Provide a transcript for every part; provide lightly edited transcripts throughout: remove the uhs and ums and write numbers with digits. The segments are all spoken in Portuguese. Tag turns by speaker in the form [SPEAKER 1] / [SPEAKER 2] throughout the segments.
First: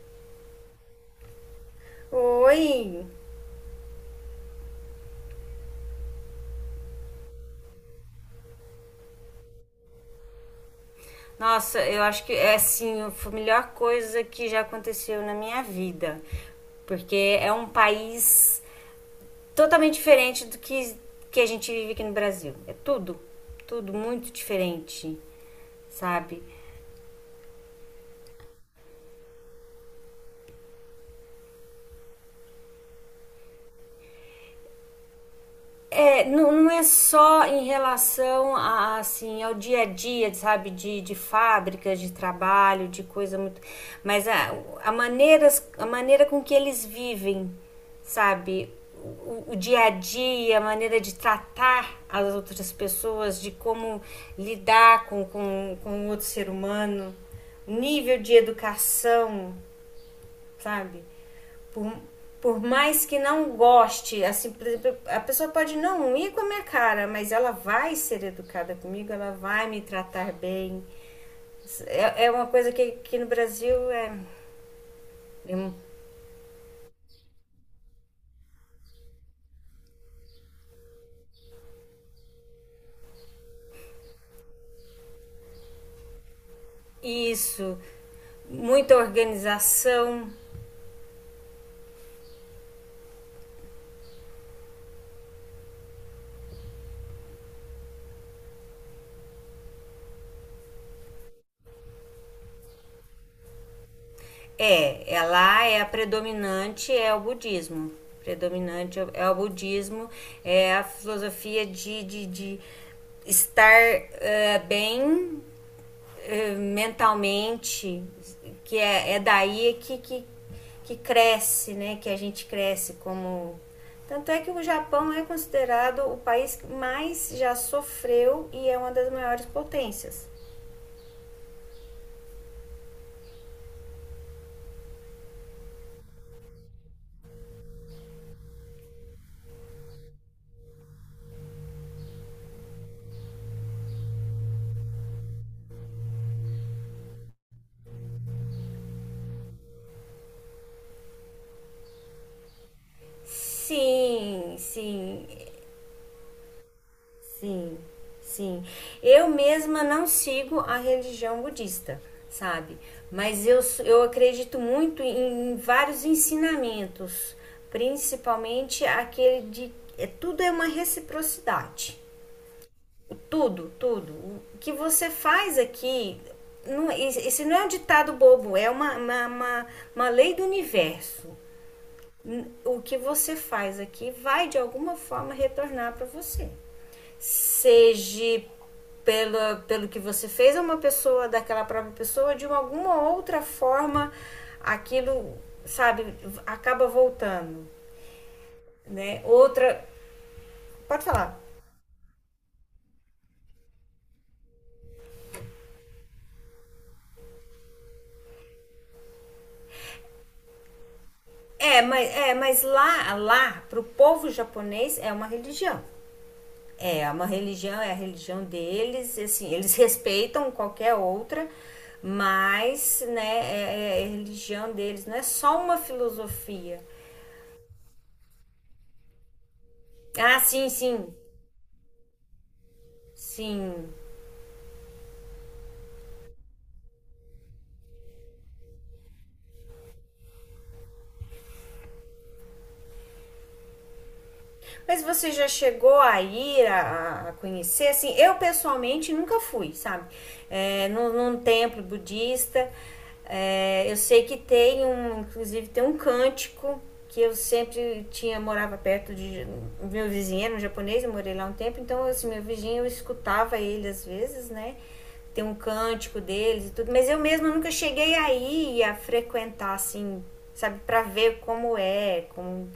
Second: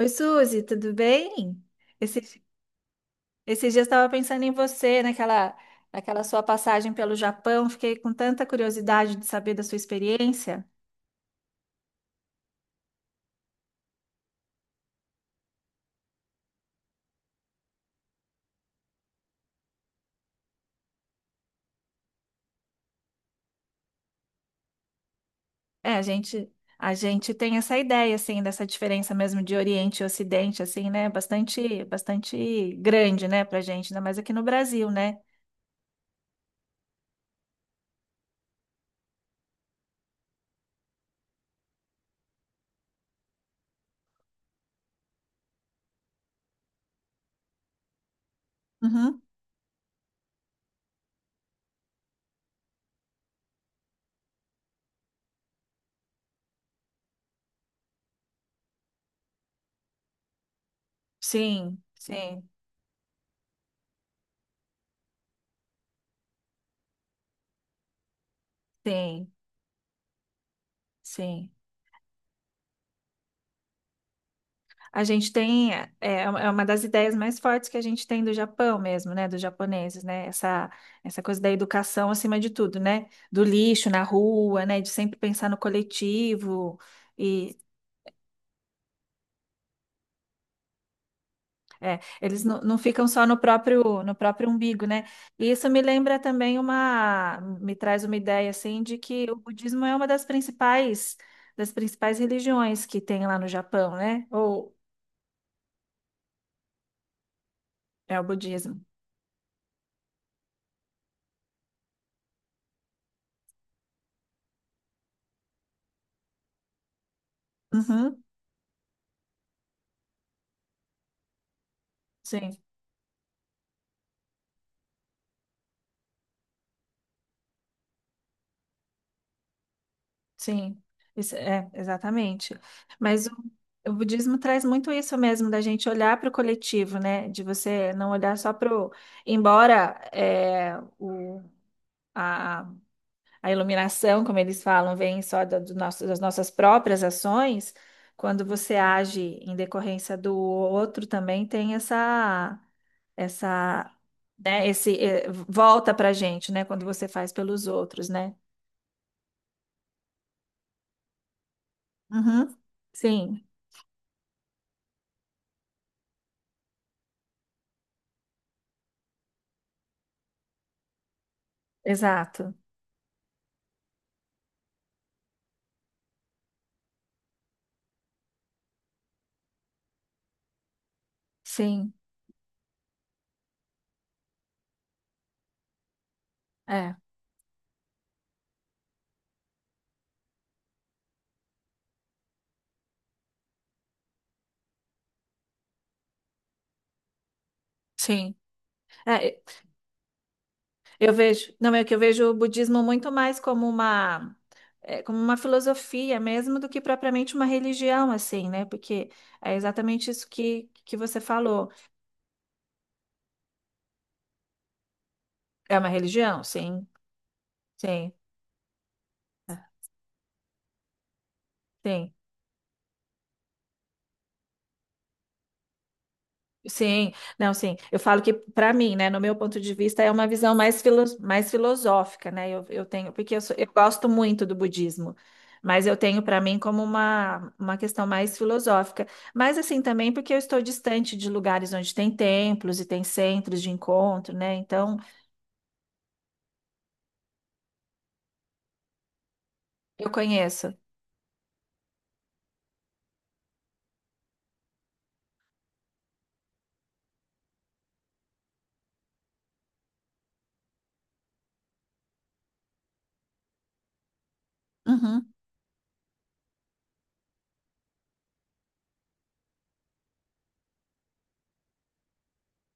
[SPEAKER 1] Oi, Suzy, tudo bem? Esses,
[SPEAKER 2] Oi!
[SPEAKER 1] esses dias eu estava pensando em você, naquela sua passagem pelo Japão. Fiquei com tanta curiosidade de saber da sua experiência.
[SPEAKER 2] Nossa, eu acho que é assim, foi a melhor coisa que já aconteceu na minha vida. Porque é um país totalmente diferente que a gente vive aqui no Brasil. É tudo muito diferente,
[SPEAKER 1] É, a
[SPEAKER 2] sabe?
[SPEAKER 1] gente, a gente tem essa ideia, assim, dessa diferença mesmo de Oriente e Ocidente, assim, né? Bastante grande, né, pra gente, ainda mais aqui no Brasil, né?
[SPEAKER 2] É, não, não é só em relação a, assim, ao dia a dia, sabe, de fábricas, de trabalho, de coisa muito. Mas a maneira com que eles vivem, sabe?
[SPEAKER 1] Uhum.
[SPEAKER 2] O dia a dia, a maneira de tratar as outras pessoas, de como lidar com outro ser humano, o nível de educação, sabe?
[SPEAKER 1] Sim,
[SPEAKER 2] Por,
[SPEAKER 1] sim,
[SPEAKER 2] por mais que não goste, assim, por exemplo, a pessoa pode não ir com a minha cara, mas ela vai ser educada comigo,
[SPEAKER 1] sim,
[SPEAKER 2] ela vai me tratar bem.
[SPEAKER 1] sim.
[SPEAKER 2] É, é uma coisa que no Brasil é,
[SPEAKER 1] A gente
[SPEAKER 2] é
[SPEAKER 1] tem,
[SPEAKER 2] um,
[SPEAKER 1] é, é uma das ideias mais fortes que a gente tem do Japão mesmo, né, dos japoneses, né, essa coisa da educação acima de tudo, né, do lixo na rua, né, de sempre pensar no coletivo e
[SPEAKER 2] isso, muita organização.
[SPEAKER 1] é, eles não, não ficam só no próprio, no próprio umbigo, né, e isso me lembra também uma, me traz uma ideia, assim, de que o budismo é uma das principais religiões que tem lá no Japão, né, ou
[SPEAKER 2] É, é, lá é a predominante, é o budismo.
[SPEAKER 1] é o budismo.
[SPEAKER 2] Predominante é o budismo, é a filosofia de estar bem, mentalmente,
[SPEAKER 1] Uhum,
[SPEAKER 2] que é, é daí que cresce, né? Que a gente
[SPEAKER 1] sim.
[SPEAKER 2] cresce como. Tanto é que o Japão é considerado o país que mais já sofreu e é uma das maiores potências.
[SPEAKER 1] Sim, isso é exatamente. Mas o, o budismo traz muito isso mesmo, da gente olhar para o coletivo, né? De você não olhar só para o. Embora a, a iluminação, como eles falam, vem só do nosso, das nossas próprias ações, quando você age em decorrência do outro, também tem essa,
[SPEAKER 2] Sim,
[SPEAKER 1] né? Esse
[SPEAKER 2] sim.
[SPEAKER 1] volta para a gente, né? Quando você faz pelos
[SPEAKER 2] Sim,
[SPEAKER 1] outros, né?
[SPEAKER 2] sim. Eu mesma não sigo a religião budista,
[SPEAKER 1] Uhum.
[SPEAKER 2] sabe?
[SPEAKER 1] Sim,
[SPEAKER 2] Mas eu acredito muito em, em vários ensinamentos, principalmente aquele de é, tudo é uma reciprocidade.
[SPEAKER 1] exato.
[SPEAKER 2] Tudo, tudo. O que você faz aqui, não, esse não é um ditado bobo, é uma lei do universo.
[SPEAKER 1] Sim,
[SPEAKER 2] O que você faz aqui vai de alguma forma retornar para você,
[SPEAKER 1] é,
[SPEAKER 2] seja pela, pelo que você fez a uma pessoa, daquela própria pessoa, de alguma outra forma, aquilo, sabe, acaba voltando,
[SPEAKER 1] sim.
[SPEAKER 2] né?
[SPEAKER 1] É,
[SPEAKER 2] Outra, pode
[SPEAKER 1] eu
[SPEAKER 2] falar.
[SPEAKER 1] vejo, não é que eu vejo o budismo muito mais como uma, é, como uma filosofia mesmo do que propriamente uma religião, assim, né? Porque é exatamente isso que você falou.
[SPEAKER 2] É, mas lá, pro povo japonês, é uma
[SPEAKER 1] É
[SPEAKER 2] religião.
[SPEAKER 1] uma religião? Sim,
[SPEAKER 2] É uma religião, é a
[SPEAKER 1] sim,
[SPEAKER 2] religião deles, assim,
[SPEAKER 1] é,
[SPEAKER 2] eles respeitam qualquer outra,
[SPEAKER 1] sim.
[SPEAKER 2] mas, né, é, é a religião deles, não é só uma filosofia.
[SPEAKER 1] Sim, não, sim. Eu falo que, para mim, né, no meu ponto de vista, é uma
[SPEAKER 2] Ah,
[SPEAKER 1] visão
[SPEAKER 2] sim,
[SPEAKER 1] mais,
[SPEAKER 2] sim,
[SPEAKER 1] mais filosófica, né? Eu tenho, porque eu, eu
[SPEAKER 2] sim.
[SPEAKER 1] gosto muito do budismo, mas eu tenho para mim como uma questão mais filosófica. Mas, assim, também porque eu estou distante de lugares onde tem templos e tem centros de encontro, né? Então,
[SPEAKER 2] Mas você já chegou a a conhecer? Assim, eu pessoalmente nunca fui, sabe?
[SPEAKER 1] eu conheço.
[SPEAKER 2] É, num templo budista. É, eu sei que tem um, inclusive tem um cântico que eu sempre tinha morava perto de meu vizinho, era um japonês, eu morei lá um tempo, então assim, meu vizinho eu escutava ele às vezes, né?
[SPEAKER 1] Uhum,
[SPEAKER 2] Tem um cântico deles e tudo, mas eu mesma nunca cheguei aí a frequentar assim, sabe, para ver como é, como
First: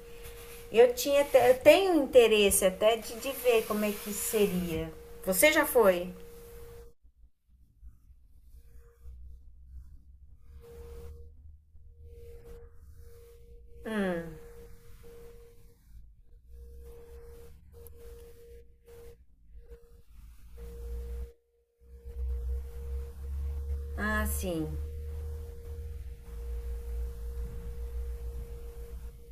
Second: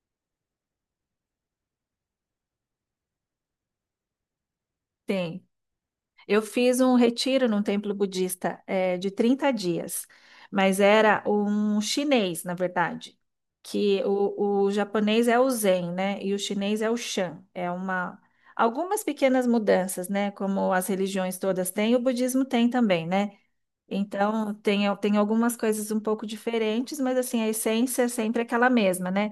[SPEAKER 2] eu tinha eu tenho interesse até de ver como é que seria.
[SPEAKER 1] sim.
[SPEAKER 2] Você já foi?
[SPEAKER 1] Eu fiz um retiro num templo budista, de 30 dias, mas era um chinês, na verdade, que o japonês é o Zen, né? E o chinês é o Shan. É uma algumas pequenas mudanças, né? Como as religiões todas têm, o budismo tem também, né?
[SPEAKER 2] Ah,
[SPEAKER 1] Então
[SPEAKER 2] sim.
[SPEAKER 1] tem, tem algumas coisas um pouco diferentes, mas assim, a essência é sempre aquela mesma, né?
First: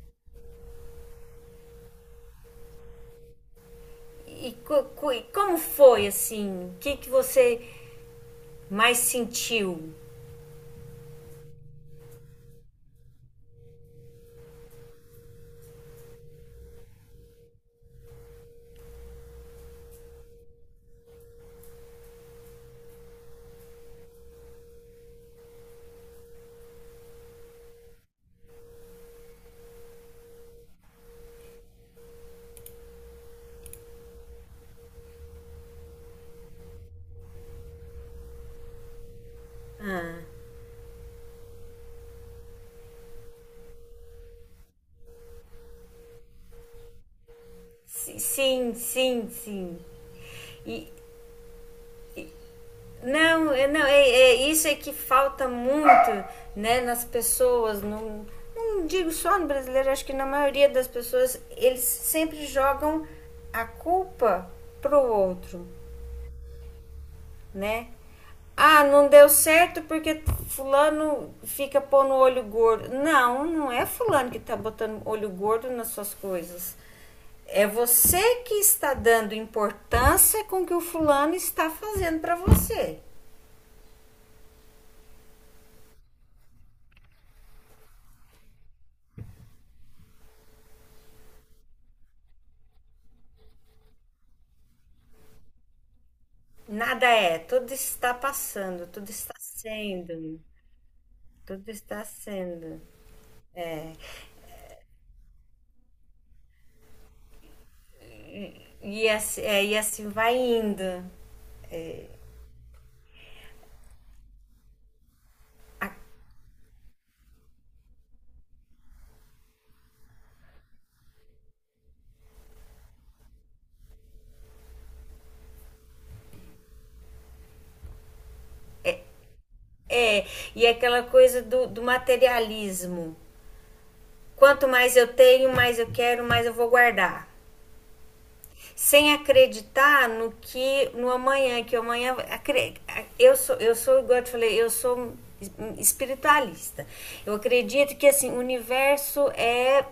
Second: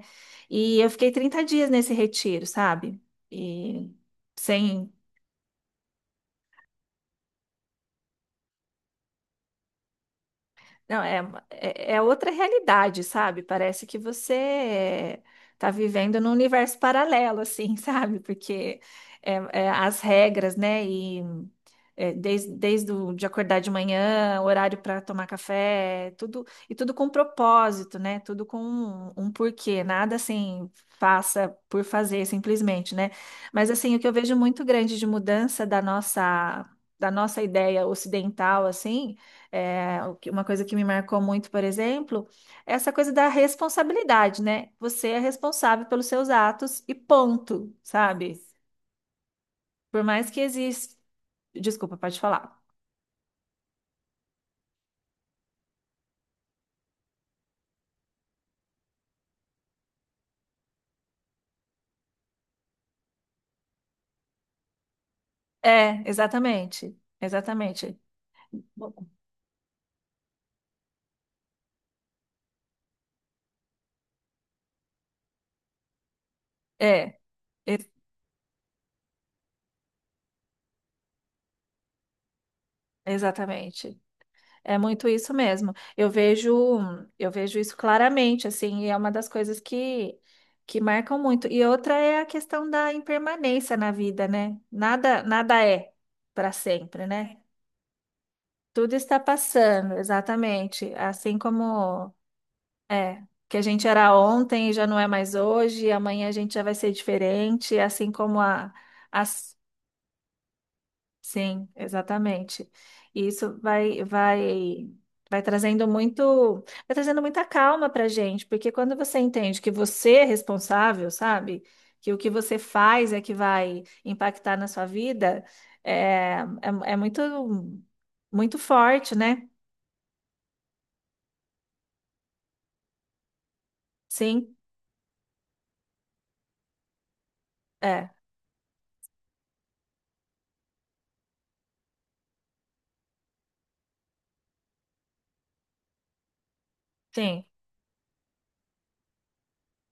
[SPEAKER 1] E eu fiquei 30 dias nesse retiro, sabe? E
[SPEAKER 2] E,
[SPEAKER 1] sem
[SPEAKER 2] como foi assim? Que você mais sentiu?
[SPEAKER 1] não, é outra realidade, sabe? Parece que você está vivendo num universo paralelo, assim, sabe? Porque é, é, as regras, né? E é, desde de acordar de manhã, horário para tomar café, tudo e tudo com propósito, né? Tudo com um, um porquê, nada assim faça por fazer simplesmente, né? Mas assim, o que eu vejo muito grande de mudança da nossa ideia ocidental, assim, é, uma coisa que me marcou muito, por exemplo, é essa coisa da responsabilidade, né? Você é responsável pelos seus atos e ponto, sabe?
[SPEAKER 2] Sim, sim, sim.
[SPEAKER 1] Por mais que
[SPEAKER 2] E
[SPEAKER 1] exista. Desculpa, pode falar.
[SPEAKER 2] não, não, isso é que falta muito, né, nas pessoas. Não, não digo só no brasileiro, acho que na maioria das pessoas eles sempre jogam a culpa pro outro.
[SPEAKER 1] É, exatamente.
[SPEAKER 2] Né?
[SPEAKER 1] Exatamente.
[SPEAKER 2] Ah, não deu certo porque fulano fica pondo olho gordo. Não, não é fulano que tá botando olho gordo nas suas coisas.
[SPEAKER 1] É,
[SPEAKER 2] É
[SPEAKER 1] e-
[SPEAKER 2] você que está dando importância com o que o fulano está fazendo para você.
[SPEAKER 1] exatamente. É muito isso mesmo. Eu vejo isso claramente, assim, e é uma das coisas que marcam muito. E outra é a questão da impermanência na vida, né? Nada, nada é para
[SPEAKER 2] Nada
[SPEAKER 1] sempre,
[SPEAKER 2] é,
[SPEAKER 1] né?
[SPEAKER 2] tudo está passando,
[SPEAKER 1] Tudo
[SPEAKER 2] tudo
[SPEAKER 1] está
[SPEAKER 2] está
[SPEAKER 1] passando,
[SPEAKER 2] sendo,
[SPEAKER 1] exatamente. Assim
[SPEAKER 2] tudo está
[SPEAKER 1] como
[SPEAKER 2] sendo.
[SPEAKER 1] é que a gente era ontem e já não é mais hoje, e amanhã a gente já vai ser diferente, assim como a,
[SPEAKER 2] E assim,
[SPEAKER 1] as
[SPEAKER 2] é, e assim vai indo.
[SPEAKER 1] sim, exatamente. E isso vai trazendo muito, vai trazendo muita calma para gente, porque quando você entende que você é responsável, sabe? Que o que você faz é que vai impactar na sua vida, é muito, muito forte, né?
[SPEAKER 2] É, e é aquela coisa do materialismo.
[SPEAKER 1] Sim,
[SPEAKER 2] Quanto mais eu tenho, mais eu quero, mais eu vou guardar.
[SPEAKER 1] é,
[SPEAKER 2] Sem acreditar no que no amanhã, que amanhã eu sou igual eu te falei, eu sou espiritualista. Eu
[SPEAKER 1] sim,
[SPEAKER 2] acredito que assim, o universo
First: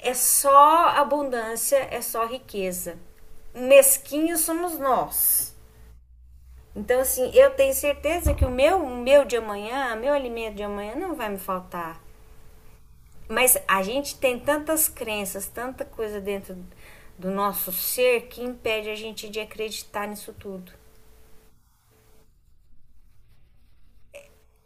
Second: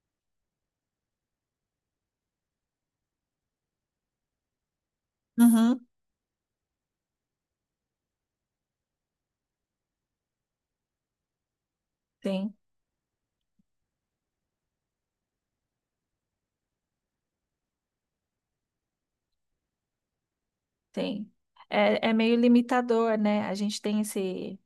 [SPEAKER 2] é só abundância, é só riqueza. Mesquinhos somos nós.
[SPEAKER 1] uhum,
[SPEAKER 2] Então assim, eu tenho certeza que o meu de amanhã, meu alimento de amanhã não vai me faltar.
[SPEAKER 1] sim,
[SPEAKER 2] Mas a gente tem tantas crenças, tanta coisa dentro do nosso ser que impede a gente de acreditar nisso tudo.
[SPEAKER 1] sim. É, é meio limitador, né? A gente tem esse,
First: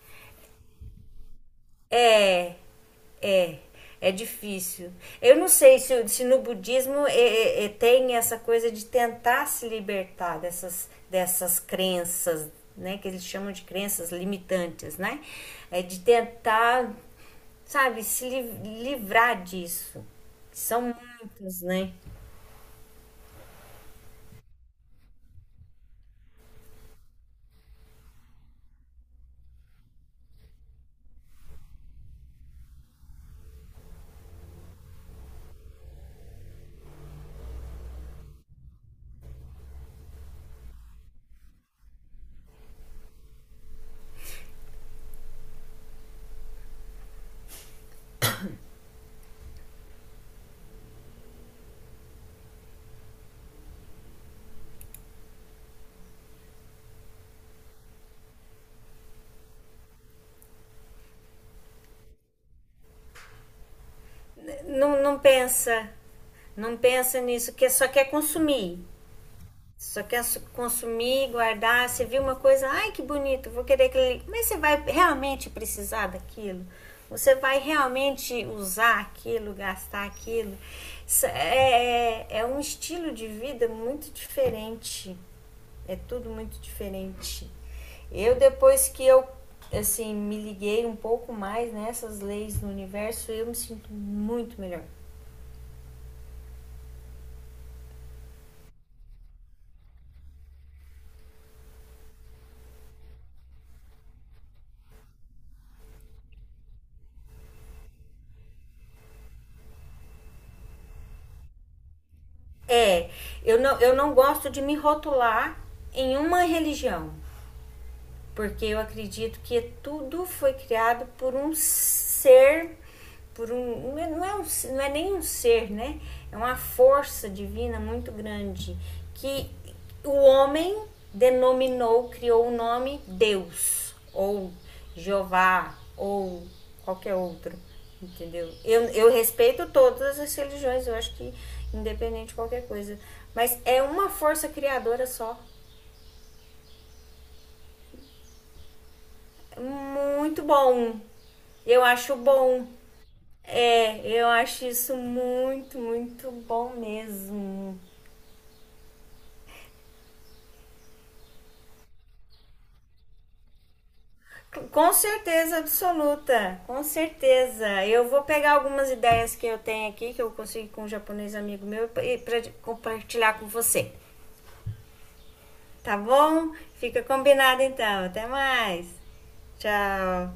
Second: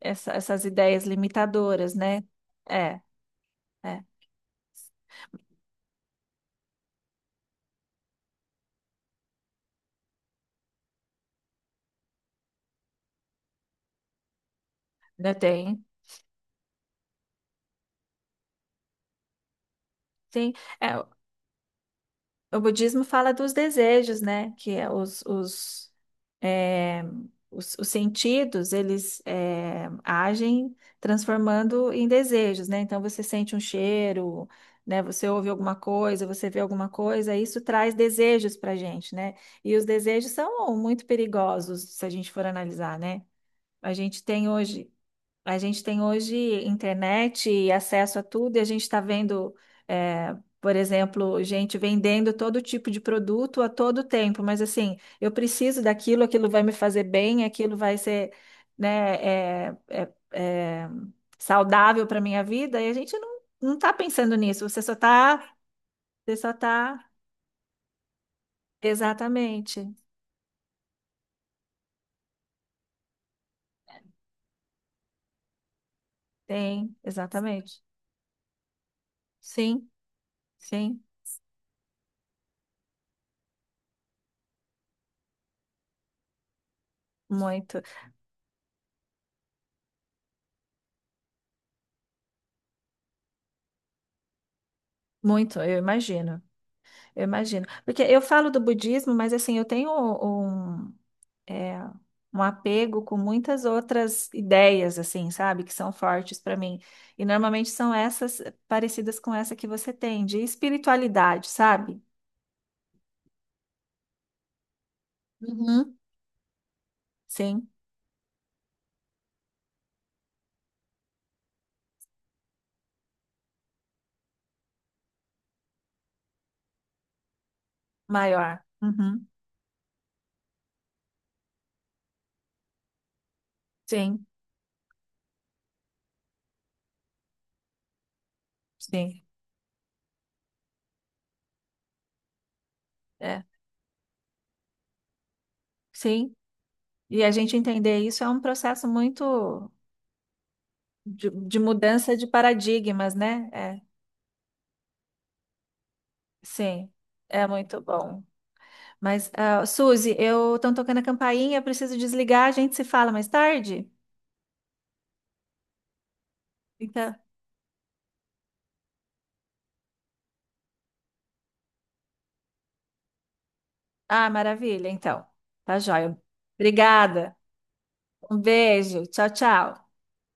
[SPEAKER 1] essas ideias limitadoras, né?
[SPEAKER 2] É,
[SPEAKER 1] É,
[SPEAKER 2] é,
[SPEAKER 1] é,
[SPEAKER 2] é difícil. Eu não sei se, se no budismo é, tem essa coisa de tentar se libertar dessas crenças, né? Que eles chamam de crenças limitantes, né?
[SPEAKER 1] ainda
[SPEAKER 2] É
[SPEAKER 1] tem.
[SPEAKER 2] de tentar, sabe, se livrar disso.
[SPEAKER 1] Sim,
[SPEAKER 2] São
[SPEAKER 1] é,
[SPEAKER 2] muitas, né?
[SPEAKER 1] o budismo fala dos desejos, né? Que é é, os sentidos, eles é, agem transformando em desejos, né? Então você sente um cheiro, né? Você ouve alguma coisa, você vê alguma coisa, isso traz desejos para gente, né? E os desejos são muito perigosos se a gente for analisar, né? A gente tem hoje a gente tem hoje internet e acesso a tudo, e a gente está vendo, é, por exemplo, gente vendendo todo tipo de produto a todo tempo, mas assim, eu preciso daquilo, aquilo vai me fazer bem, aquilo vai ser, né, é saudável para minha vida, e a gente não, não está pensando nisso,
[SPEAKER 2] Não, não pensa,
[SPEAKER 1] você só
[SPEAKER 2] não
[SPEAKER 1] está,
[SPEAKER 2] pensa nisso, que só quer consumir.
[SPEAKER 1] exatamente,
[SPEAKER 2] Só quer consumir, guardar. Você viu uma coisa, ai que bonito, vou querer aquele. Mas você vai realmente precisar daquilo?
[SPEAKER 1] tem,
[SPEAKER 2] Você vai
[SPEAKER 1] exatamente,
[SPEAKER 2] realmente usar aquilo,
[SPEAKER 1] sim,
[SPEAKER 2] gastar aquilo?
[SPEAKER 1] sim,
[SPEAKER 2] É um estilo de vida muito diferente. É tudo muito diferente.
[SPEAKER 1] muito,
[SPEAKER 2] Depois que eu, assim, me liguei um pouco mais nessas leis do universo, eu me sinto muito melhor.
[SPEAKER 1] muito, eu imagino. Eu imagino. Porque eu falo do budismo, mas assim, eu tenho um, é, um apego com muitas outras ideias, assim, sabe? Que são fortes para mim. E normalmente são essas parecidas com essa que você tem, de espiritualidade, sabe?
[SPEAKER 2] É, eu não gosto de me rotular
[SPEAKER 1] Uhum.
[SPEAKER 2] em uma religião
[SPEAKER 1] Sim,
[SPEAKER 2] porque eu acredito que tudo foi criado por um ser, por um, não é nem um ser, né? É uma força divina muito
[SPEAKER 1] maior.
[SPEAKER 2] grande
[SPEAKER 1] Uhum.
[SPEAKER 2] que o homem denominou, criou o nome Deus
[SPEAKER 1] Sim,
[SPEAKER 2] ou Jeová ou qualquer outro, entendeu? Eu
[SPEAKER 1] sim.
[SPEAKER 2] respeito todas as religiões, eu acho que independente de qualquer coisa,
[SPEAKER 1] É,
[SPEAKER 2] mas é uma força criadora só
[SPEAKER 1] sim. E a gente entender isso é um processo muito
[SPEAKER 2] muito bom.
[SPEAKER 1] de
[SPEAKER 2] Eu
[SPEAKER 1] mudança
[SPEAKER 2] acho
[SPEAKER 1] de
[SPEAKER 2] bom.
[SPEAKER 1] paradigmas, né? É,
[SPEAKER 2] É, eu acho isso muito, muito bom
[SPEAKER 1] sim. É
[SPEAKER 2] mesmo.
[SPEAKER 1] muito bom. Mas, ah, Suzy, eu estou tocando a campainha, eu preciso desligar, a gente se fala mais tarde?
[SPEAKER 2] Com certeza absoluta, com
[SPEAKER 1] Então,
[SPEAKER 2] certeza. Eu vou pegar algumas ideias que eu tenho aqui, que eu consegui com um japonês amigo meu, e pra compartilhar com você.
[SPEAKER 1] ah, maravilha, então. Tá
[SPEAKER 2] Tá
[SPEAKER 1] joia.
[SPEAKER 2] bom? Fica
[SPEAKER 1] Obrigada.
[SPEAKER 2] combinado então. Até
[SPEAKER 1] Um
[SPEAKER 2] mais.
[SPEAKER 1] beijo. Tchau, tchau.
[SPEAKER 2] Tchau.